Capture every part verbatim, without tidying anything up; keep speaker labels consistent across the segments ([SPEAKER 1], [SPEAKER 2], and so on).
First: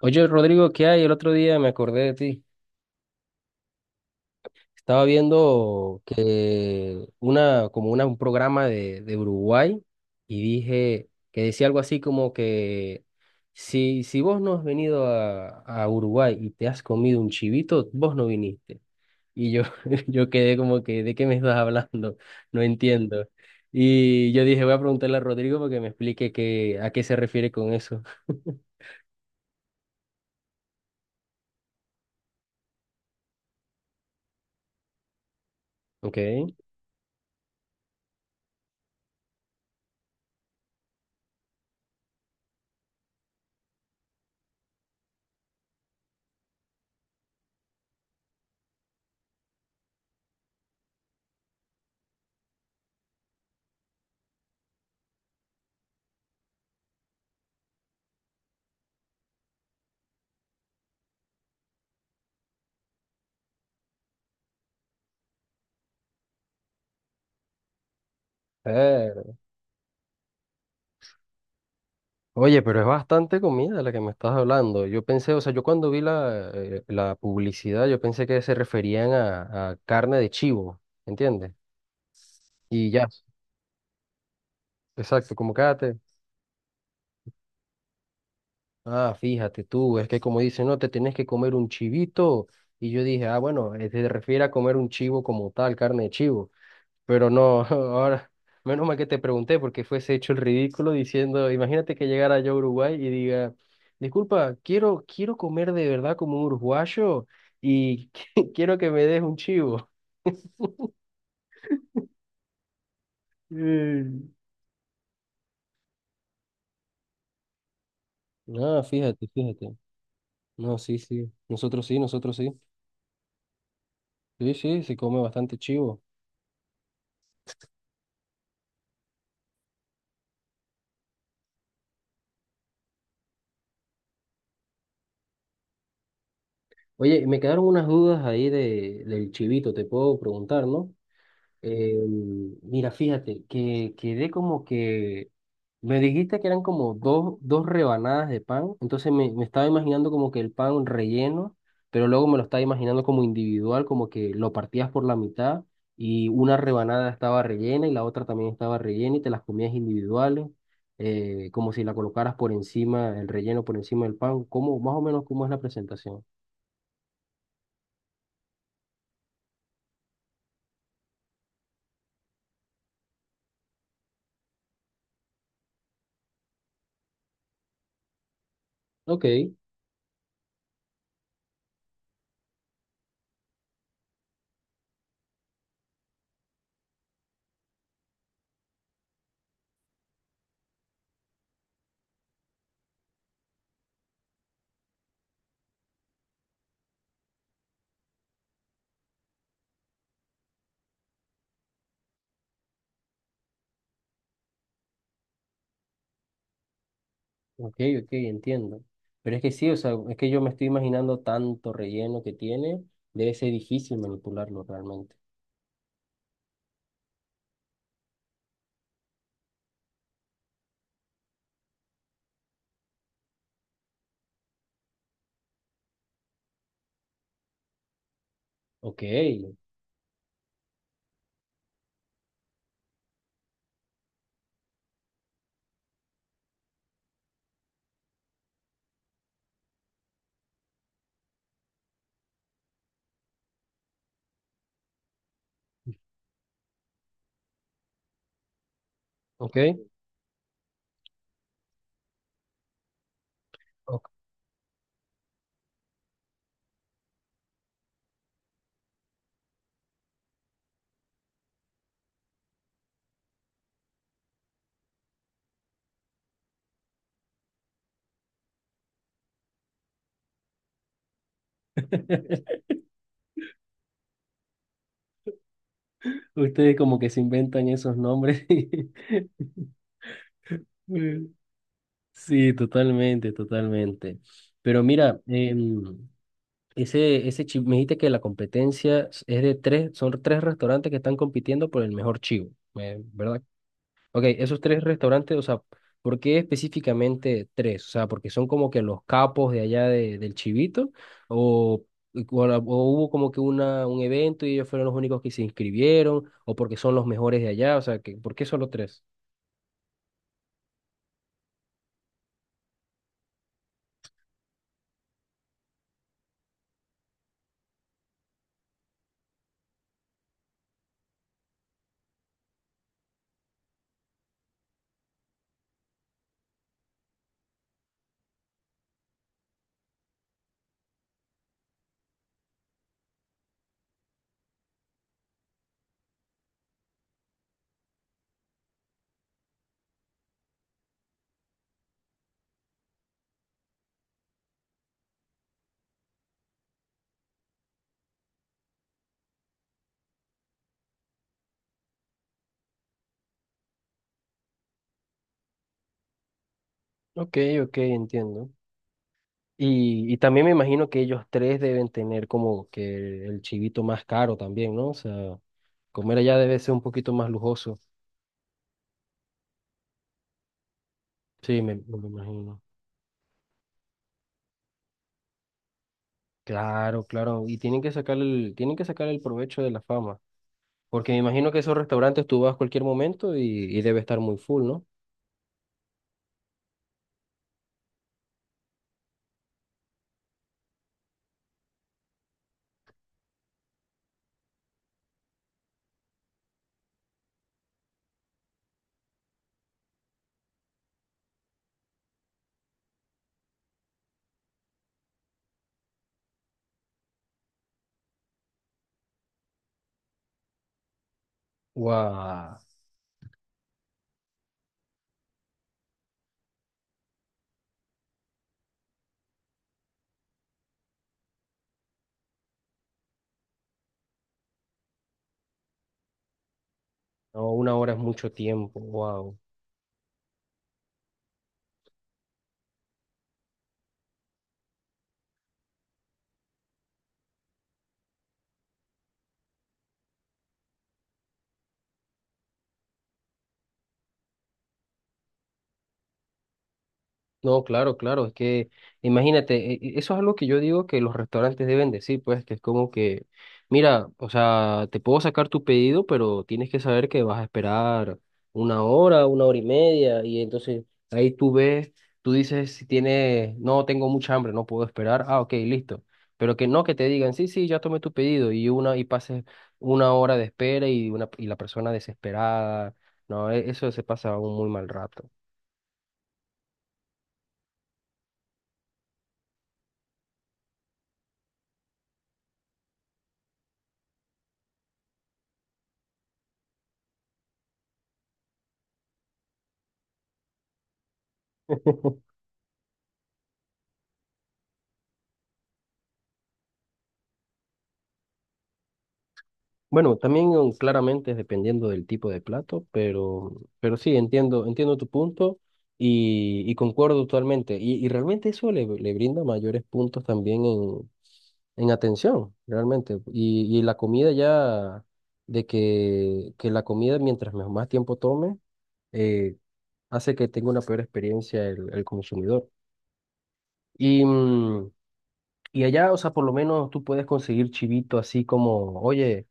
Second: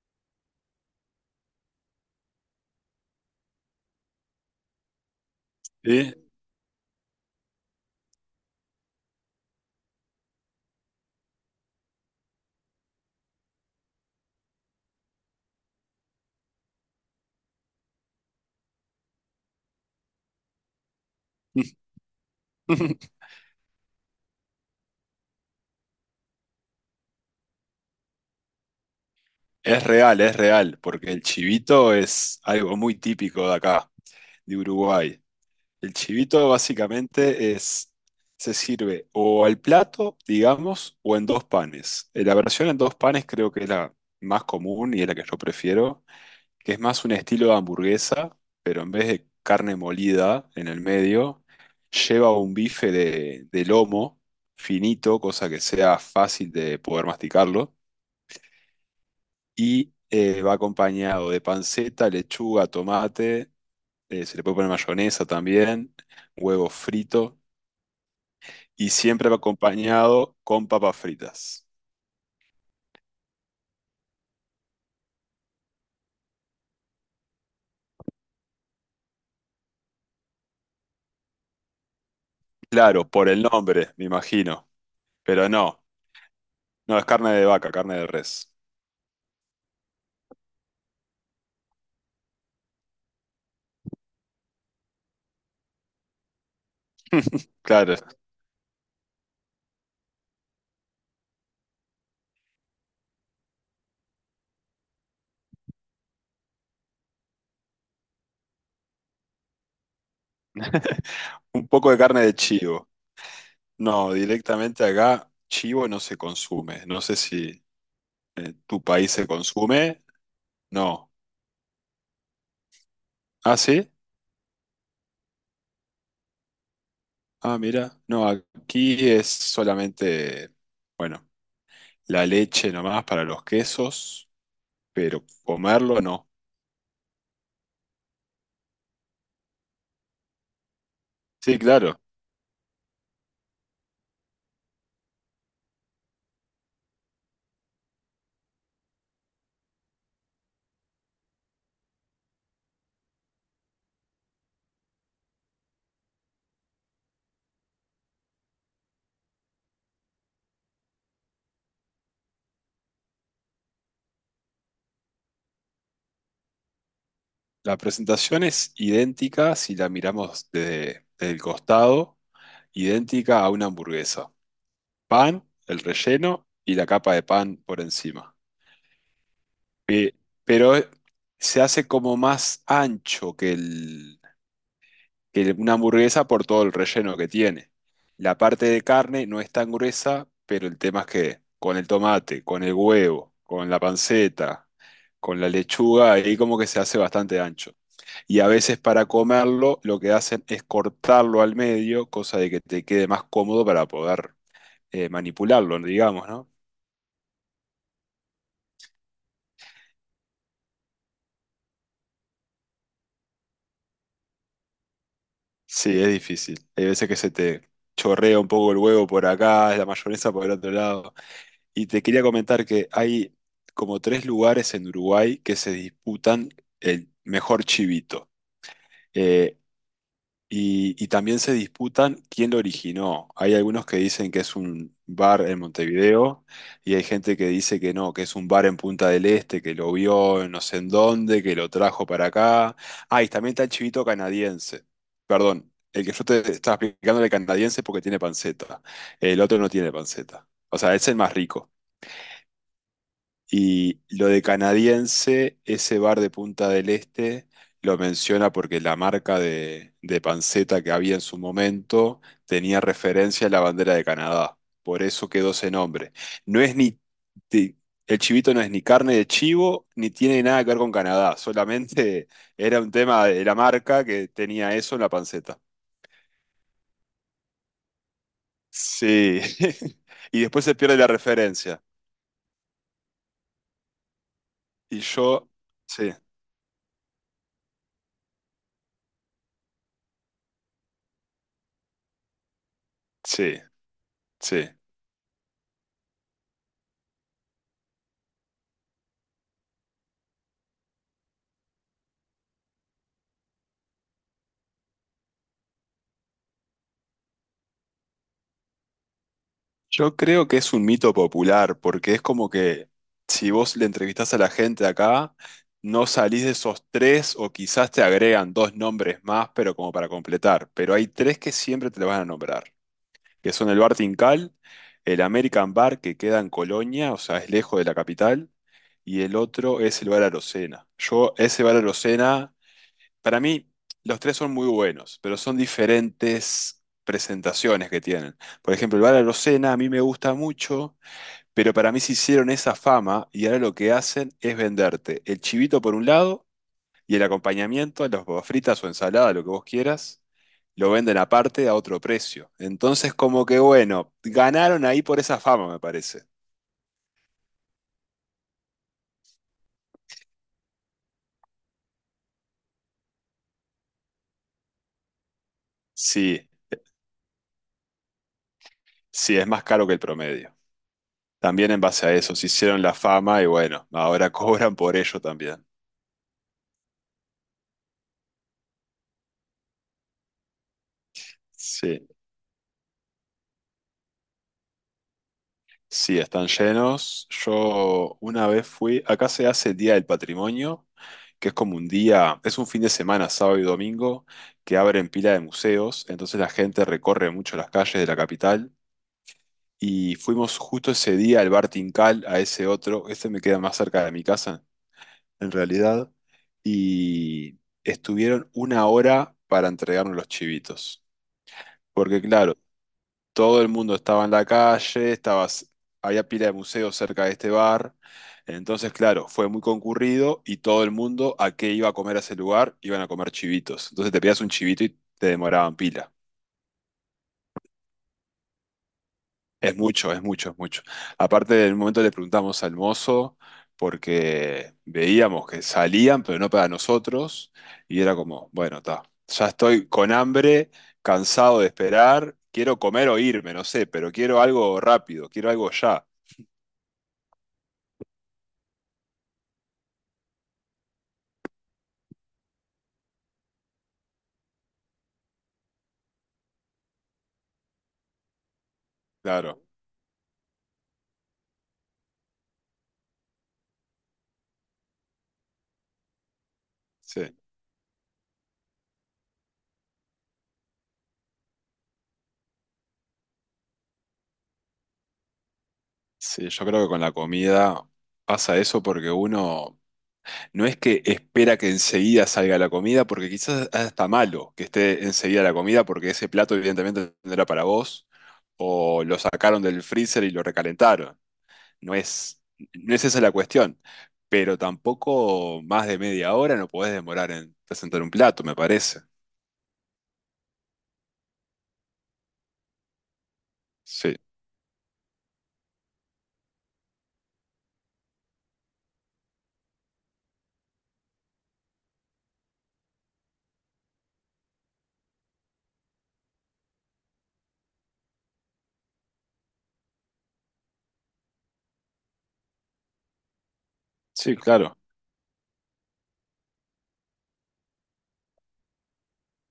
[SPEAKER 1] Oye, Rodrigo, ¿qué hay? El otro día me acordé de ti. Estaba viendo
[SPEAKER 2] Sí.
[SPEAKER 1] que una, como una, un programa de, de Uruguay y dije que decía algo así como que si, si vos no has venido a, a Uruguay y te has comido un chivito, vos no viniste. Y yo, yo quedé como que, ¿de qué me estás hablando? No entiendo. Y yo dije, voy a preguntarle a Rodrigo para que me explique qué, a qué se refiere con eso.
[SPEAKER 2] Es real, es real, porque el chivito es algo muy típico de acá, de Uruguay. El
[SPEAKER 1] Ok.
[SPEAKER 2] chivito básicamente es, se sirve o al plato, digamos, o en dos panes. Eh, La versión en dos panes creo que es la más común y es la que yo prefiero, que es más un estilo de hamburguesa, pero en vez de carne molida en el medio, lleva un bife de, de lomo finito, cosa que sea fácil de poder masticarlo y eh, va acompañado de panceta, lechuga, tomate, eh, se le puede poner mayonesa también, huevo frito y
[SPEAKER 1] Eh,
[SPEAKER 2] siempre va acompañado con papas fritas.
[SPEAKER 1] Oye, pero es bastante comida la que me estás hablando. Yo pensé, o sea, yo cuando vi la, eh, la publicidad, yo pensé que se referían a, a carne de chivo, ¿entiendes? Y
[SPEAKER 2] Claro,
[SPEAKER 1] ya,
[SPEAKER 2] por el nombre, me imagino,
[SPEAKER 1] exacto,
[SPEAKER 2] pero
[SPEAKER 1] como
[SPEAKER 2] no,
[SPEAKER 1] cágate.
[SPEAKER 2] no es carne de vaca, carne de res.
[SPEAKER 1] Ah, fíjate tú, es que como dicen, no, te tienes que comer un chivito. Y yo dije, ah, bueno, eh, se refiere a comer un chivo como tal, carne de chivo. Pero no,
[SPEAKER 2] Claro,
[SPEAKER 1] ahora, menos mal que te pregunté porque fuese hecho el ridículo diciendo, imagínate que llegara yo a Uruguay y diga, disculpa, quiero, quiero comer de verdad como un uruguayo y quiero que me des un chivo.
[SPEAKER 2] un poco de carne de chivo. No,
[SPEAKER 1] Mm.
[SPEAKER 2] directamente acá chivo no se consume. No sé si en tu
[SPEAKER 1] No,
[SPEAKER 2] país se
[SPEAKER 1] fíjate, fíjate.
[SPEAKER 2] consume.
[SPEAKER 1] No, sí,
[SPEAKER 2] No.
[SPEAKER 1] sí. Nosotros sí, nosotros sí.
[SPEAKER 2] ¿Ah, sí?
[SPEAKER 1] Sí, sí, se come bastante chivo.
[SPEAKER 2] Ah, mira. No, aquí es solamente, bueno, la leche nomás para los quesos, pero comerlo no.
[SPEAKER 1] Oye, me quedaron unas dudas ahí de, del chivito, te puedo preguntar, ¿no?
[SPEAKER 2] Sí,
[SPEAKER 1] Eh,
[SPEAKER 2] claro.
[SPEAKER 1] mira, fíjate, que quedé como que me dijiste que eran como dos, dos rebanadas de pan, entonces me, me estaba imaginando como que el pan relleno, pero luego me lo estaba imaginando como individual, como que lo partías por la mitad y una rebanada estaba rellena y la otra también estaba rellena y te las comías individuales, eh, como si la colocaras por encima, el relleno por encima del pan, cómo más o menos cómo es la presentación.
[SPEAKER 2] La presentación es idéntica si la miramos desde, desde el costado, idéntica a una hamburguesa. Pan, el relleno y la capa de pan por encima.
[SPEAKER 1] Ok,
[SPEAKER 2] Eh, pero se hace como más ancho que el, que una hamburguesa por todo el relleno que tiene. La parte de carne no es tan gruesa, pero el tema es que con el tomate, con el huevo, con la panceta, con la lechuga, ahí como que se hace bastante ancho. Y a veces para comerlo lo que hacen es cortarlo al medio, cosa de que te quede más cómodo para poder eh, manipularlo, digamos, ¿no?
[SPEAKER 1] ok, ok, entiendo. Pero es que sí, o sea, es que yo me estoy imaginando tanto relleno que tiene, debe ser difícil manipularlo realmente.
[SPEAKER 2] Sí, es difícil. Hay veces que se te chorrea un poco el huevo por acá, la mayonesa por el otro lado. Y te quería comentar que hay como tres lugares en Uruguay que se disputan el mejor chivito.
[SPEAKER 1] Ok,
[SPEAKER 2] Eh, y, y también se disputan quién lo originó. Hay algunos que dicen que es un bar en Montevideo y hay gente que dice que no, que es un bar en Punta del Este, que lo vio en no sé en dónde, que lo trajo para acá. Ah, y también está el chivito canadiense. Perdón, el que yo te estaba explicando era el canadiense porque tiene panceta. El
[SPEAKER 1] ok,
[SPEAKER 2] otro no tiene panceta. O sea, es el más rico. Y
[SPEAKER 1] ok.
[SPEAKER 2] lo de canadiense, ese bar de Punta del Este lo menciona porque la marca de, de panceta que había en su momento tenía referencia a la bandera de Canadá. Por eso quedó ese nombre. No es ni, ti- El chivito no es ni carne de chivo, ni tiene nada que ver con Canadá. Solamente era un tema de la marca que tenía eso en la panceta.
[SPEAKER 1] Ustedes como que se inventan esos nombres.
[SPEAKER 2] Sí. Y después se pierde la referencia.
[SPEAKER 1] Sí, totalmente, totalmente. Pero
[SPEAKER 2] Y
[SPEAKER 1] mira,
[SPEAKER 2] yo,
[SPEAKER 1] em,
[SPEAKER 2] sí,
[SPEAKER 1] ese, ese chivo, me dijiste que la competencia es de tres, son tres restaurantes que están compitiendo por el mejor chivo, eh, ¿verdad?
[SPEAKER 2] sí,
[SPEAKER 1] Ok, esos
[SPEAKER 2] sí.
[SPEAKER 1] tres restaurantes, o sea, ¿por qué específicamente tres? O sea, porque son como que los capos de allá de, del chivito, o, o la- o hubo como que una, un evento y ellos fueron los únicos que se inscribieron, o porque son los mejores de allá, o sea, que, ¿por qué solo tres?
[SPEAKER 2] Yo creo que es un mito popular, porque es como que si vos le entrevistás a la gente de acá, no salís de esos tres o quizás te agregan dos nombres más, pero como para completar. Pero hay tres que siempre te lo van a nombrar, que son el Bar Tincal, el American Bar que queda en Colonia, o sea, es lejos de la capital, y el otro es el Bar Arocena. Yo ese bar para mí, los tres son muy buenos, pero son diferentes presentaciones que tienen. Por ejemplo, el Bala Locena a mí me gusta mucho, pero para mí se hicieron esa fama y ahora lo que hacen es venderte el chivito por un lado y el acompañamiento, las papas fritas o ensalada, lo que vos quieras, lo venden aparte a otro precio. Entonces, como que bueno, ganaron ahí por esa fama, me parece.
[SPEAKER 1] Ok, ok, entiendo. Y, y también me imagino que ellos tres deben tener como que el chivito más caro también, ¿no? O sea, comer allá
[SPEAKER 2] Sí,
[SPEAKER 1] debe ser un poquito más lujoso.
[SPEAKER 2] sí, es más caro que el promedio.
[SPEAKER 1] Sí,
[SPEAKER 2] También
[SPEAKER 1] me,
[SPEAKER 2] en
[SPEAKER 1] me
[SPEAKER 2] base
[SPEAKER 1] lo
[SPEAKER 2] a eso, se
[SPEAKER 1] imagino.
[SPEAKER 2] hicieron la fama y bueno, ahora cobran por ello también.
[SPEAKER 1] Claro, claro, y tienen que sacar el, tienen que sacar el provecho de la fama, porque me imagino que esos
[SPEAKER 2] Sí,
[SPEAKER 1] restaurantes tú vas a cualquier momento y, y debe estar muy full, ¿no?
[SPEAKER 2] sí, están llenos. Yo una vez fui, acá se hace el Día del Patrimonio, que es como un día, es un fin de semana, sábado y domingo, que abren pila de museos, entonces la gente recorre mucho las calles de la capital. Y fuimos justo ese día al bar Tincal, a ese otro, este me queda más cerca de mi casa, en realidad, y estuvieron una hora para entregarnos los chivitos. Porque claro,
[SPEAKER 1] Wow,
[SPEAKER 2] todo el mundo estaba en la calle, estabas, había pila de museos cerca de este bar. Entonces, claro, fue muy concurrido y todo el mundo a qué iba a comer a ese lugar, iban a comer chivitos. Entonces te pedías un chivito y te demoraban pila.
[SPEAKER 1] no, una hora es mucho tiempo, wow.
[SPEAKER 2] Es mucho, es mucho, es mucho. Aparte, en un momento le preguntamos al mozo porque veíamos que salían, pero no para nosotros. Y era como, bueno, está, ya estoy con hambre, cansado de esperar, quiero comer o irme, no sé, pero quiero algo rápido, quiero algo ya.
[SPEAKER 1] No, claro, claro, es que imagínate, e- e- eso es algo que yo digo que los restaurantes deben decir, pues, que es como que, mira, o sea, te puedo sacar tu pedido, pero tienes que saber que vas a esperar una hora, una hora y
[SPEAKER 2] Claro,
[SPEAKER 1] media, y entonces ahí tú ves, tú dices si tienes, no, tengo mucha hambre, no puedo esperar, ah, ok, listo, pero que no, que te digan,
[SPEAKER 2] sí,
[SPEAKER 1] sí, sí, ya tomé tu pedido, y una, y pases una hora de espera y una, y la persona desesperada, no, e- eso se pasa un muy mal rato.
[SPEAKER 2] sí, yo creo que con la comida pasa eso porque uno no es que espera que enseguida salga la comida, porque quizás hasta malo que esté enseguida la comida, porque ese plato evidentemente no era para vos, o lo sacaron del freezer y lo recalentaron. No es, no es esa la cuestión, pero tampoco más de media hora no podés demorar en presentar un plato, me parece.
[SPEAKER 1] Bueno, también um, claramente es dependiendo del tipo de plato, pero, pero sí,
[SPEAKER 2] Sí,
[SPEAKER 1] entiendo, entiendo tu punto y, y concuerdo totalmente. Y, y realmente eso le, le brinda mayores puntos también en, en atención, realmente. Y, y la comida ya, de que, que la comida mientras me- más tiempo tome, eh, hace que tenga una peor experiencia el, el consumidor. Y,
[SPEAKER 2] sí, claro.
[SPEAKER 1] mm, y allá, o sea, por lo menos tú puedes conseguir chivito así como, oye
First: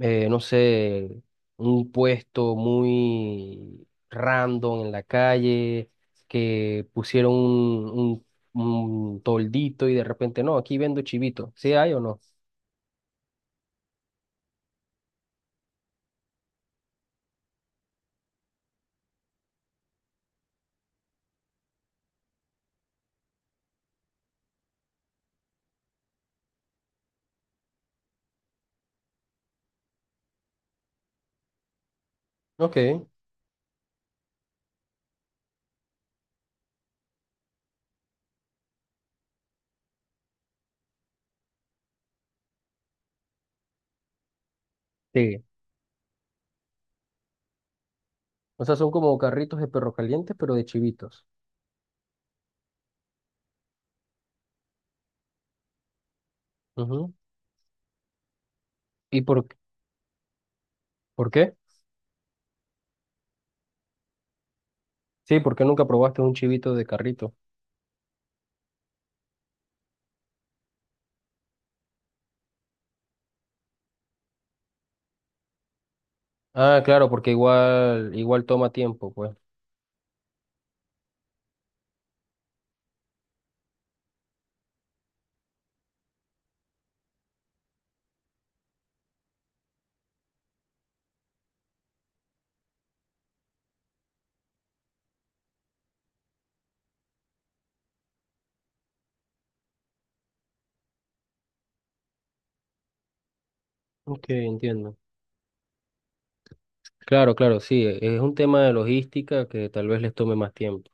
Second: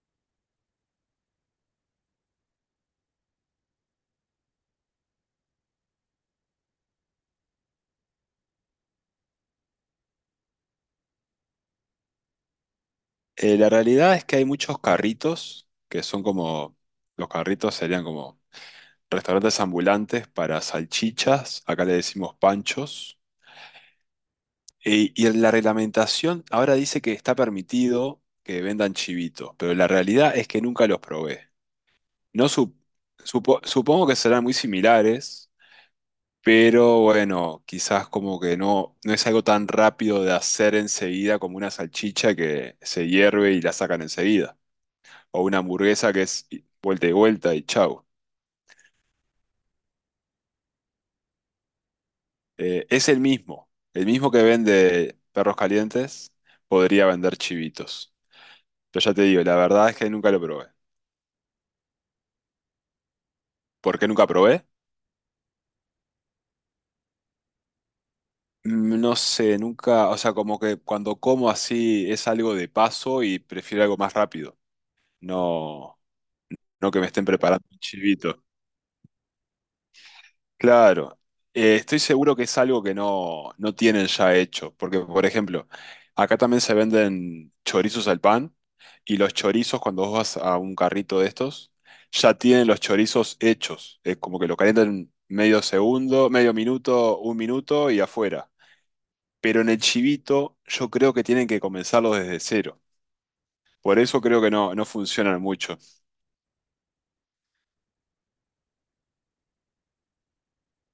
[SPEAKER 1] eh, no sé, un puesto muy random en la calle, que pusieron un, un, un toldito y de repente, no, aquí vendo chivito, ¿sí hay o no?
[SPEAKER 2] Eh, la realidad es que hay muchos carritos que son como, los carritos serían como restaurantes ambulantes para salchichas, acá le decimos panchos, e- y en la reglamentación ahora dice que está permitido que vendan chivitos, pero la realidad es que nunca los probé. No su-
[SPEAKER 1] Ok.
[SPEAKER 2] supo- Supongo que serán muy similares, pero bueno, quizás como que no, no es algo tan rápido de hacer enseguida como una salchicha que se hierve y la sacan enseguida,
[SPEAKER 1] Sí.
[SPEAKER 2] o una hamburguesa que es vuelta y vuelta y chau.
[SPEAKER 1] O sea, son como carritos de perro calientes, pero de chivitos.
[SPEAKER 2] Eh, es el mismo. El mismo que vende perros calientes podría
[SPEAKER 1] Ujú.
[SPEAKER 2] vender chivitos. Pero ya
[SPEAKER 1] ¿Y
[SPEAKER 2] te digo,
[SPEAKER 1] por,
[SPEAKER 2] la verdad es que nunca lo probé.
[SPEAKER 1] por qué?
[SPEAKER 2] ¿Por qué nunca probé?
[SPEAKER 1] Sí, porque nunca probaste un chivito de carrito.
[SPEAKER 2] Mm, no sé, nunca, o sea, como que cuando como así es algo de paso y prefiero algo más rápido. No,
[SPEAKER 1] Ah,
[SPEAKER 2] no que me
[SPEAKER 1] claro,
[SPEAKER 2] estén
[SPEAKER 1] porque
[SPEAKER 2] preparando un
[SPEAKER 1] igual,
[SPEAKER 2] chivito.
[SPEAKER 1] igual toma tiempo, pues.
[SPEAKER 2] Claro, Eh, estoy seguro que es algo que no, no tienen ya hecho, porque por ejemplo, acá también se venden chorizos al pan y los chorizos cuando vos vas a un carrito de estos, ya tienen los chorizos hechos, es como que lo calientan medio segundo, medio minuto, un minuto y afuera. Pero en el chivito yo creo que tienen que comenzarlo desde cero, por eso
[SPEAKER 1] Ok,
[SPEAKER 2] creo que no, no
[SPEAKER 1] entiendo.
[SPEAKER 2] funcionan mucho.
[SPEAKER 1] Claro, claro, sí, e, es un tema de logística que tal vez les tome más tiempo.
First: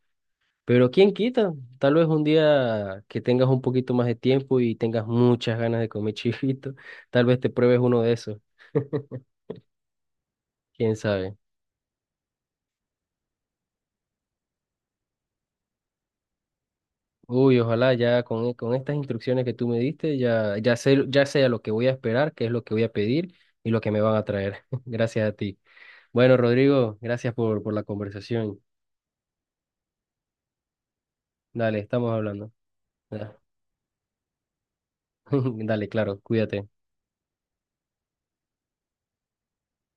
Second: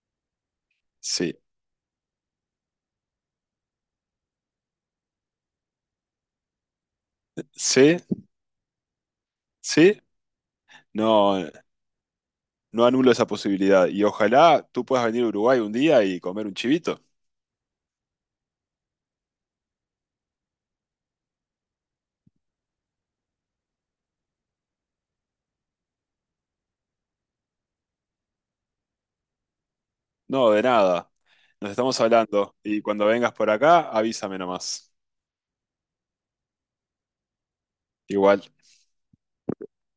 [SPEAKER 1] Pero quién
[SPEAKER 2] Sí,
[SPEAKER 1] quita, tal vez un día que tengas un poquito más de tiempo y tengas muchas ganas de comer chivito, tal vez te pruebes
[SPEAKER 2] sí,
[SPEAKER 1] uno de esos,
[SPEAKER 2] sí,
[SPEAKER 1] quién sabe.
[SPEAKER 2] no. No anulo esa posibilidad. Y ojalá tú puedas venir a Uruguay un día y comer un chivito.
[SPEAKER 1] Uy, ojalá ya con, e- con estas instrucciones que tú me diste, ya, ya sé, ya sé a lo que voy a esperar, qué es lo que voy a pedir y lo que me van a traer. Gracias a ti. Bueno, Rodrigo, gracias por, por la conversación.
[SPEAKER 2] No, de nada. Nos
[SPEAKER 1] Dale,
[SPEAKER 2] estamos
[SPEAKER 1] estamos hablando.
[SPEAKER 2] hablando. Y cuando vengas por acá, avísame nomás.
[SPEAKER 1] Dale, claro, cuídate.
[SPEAKER 2] Igual.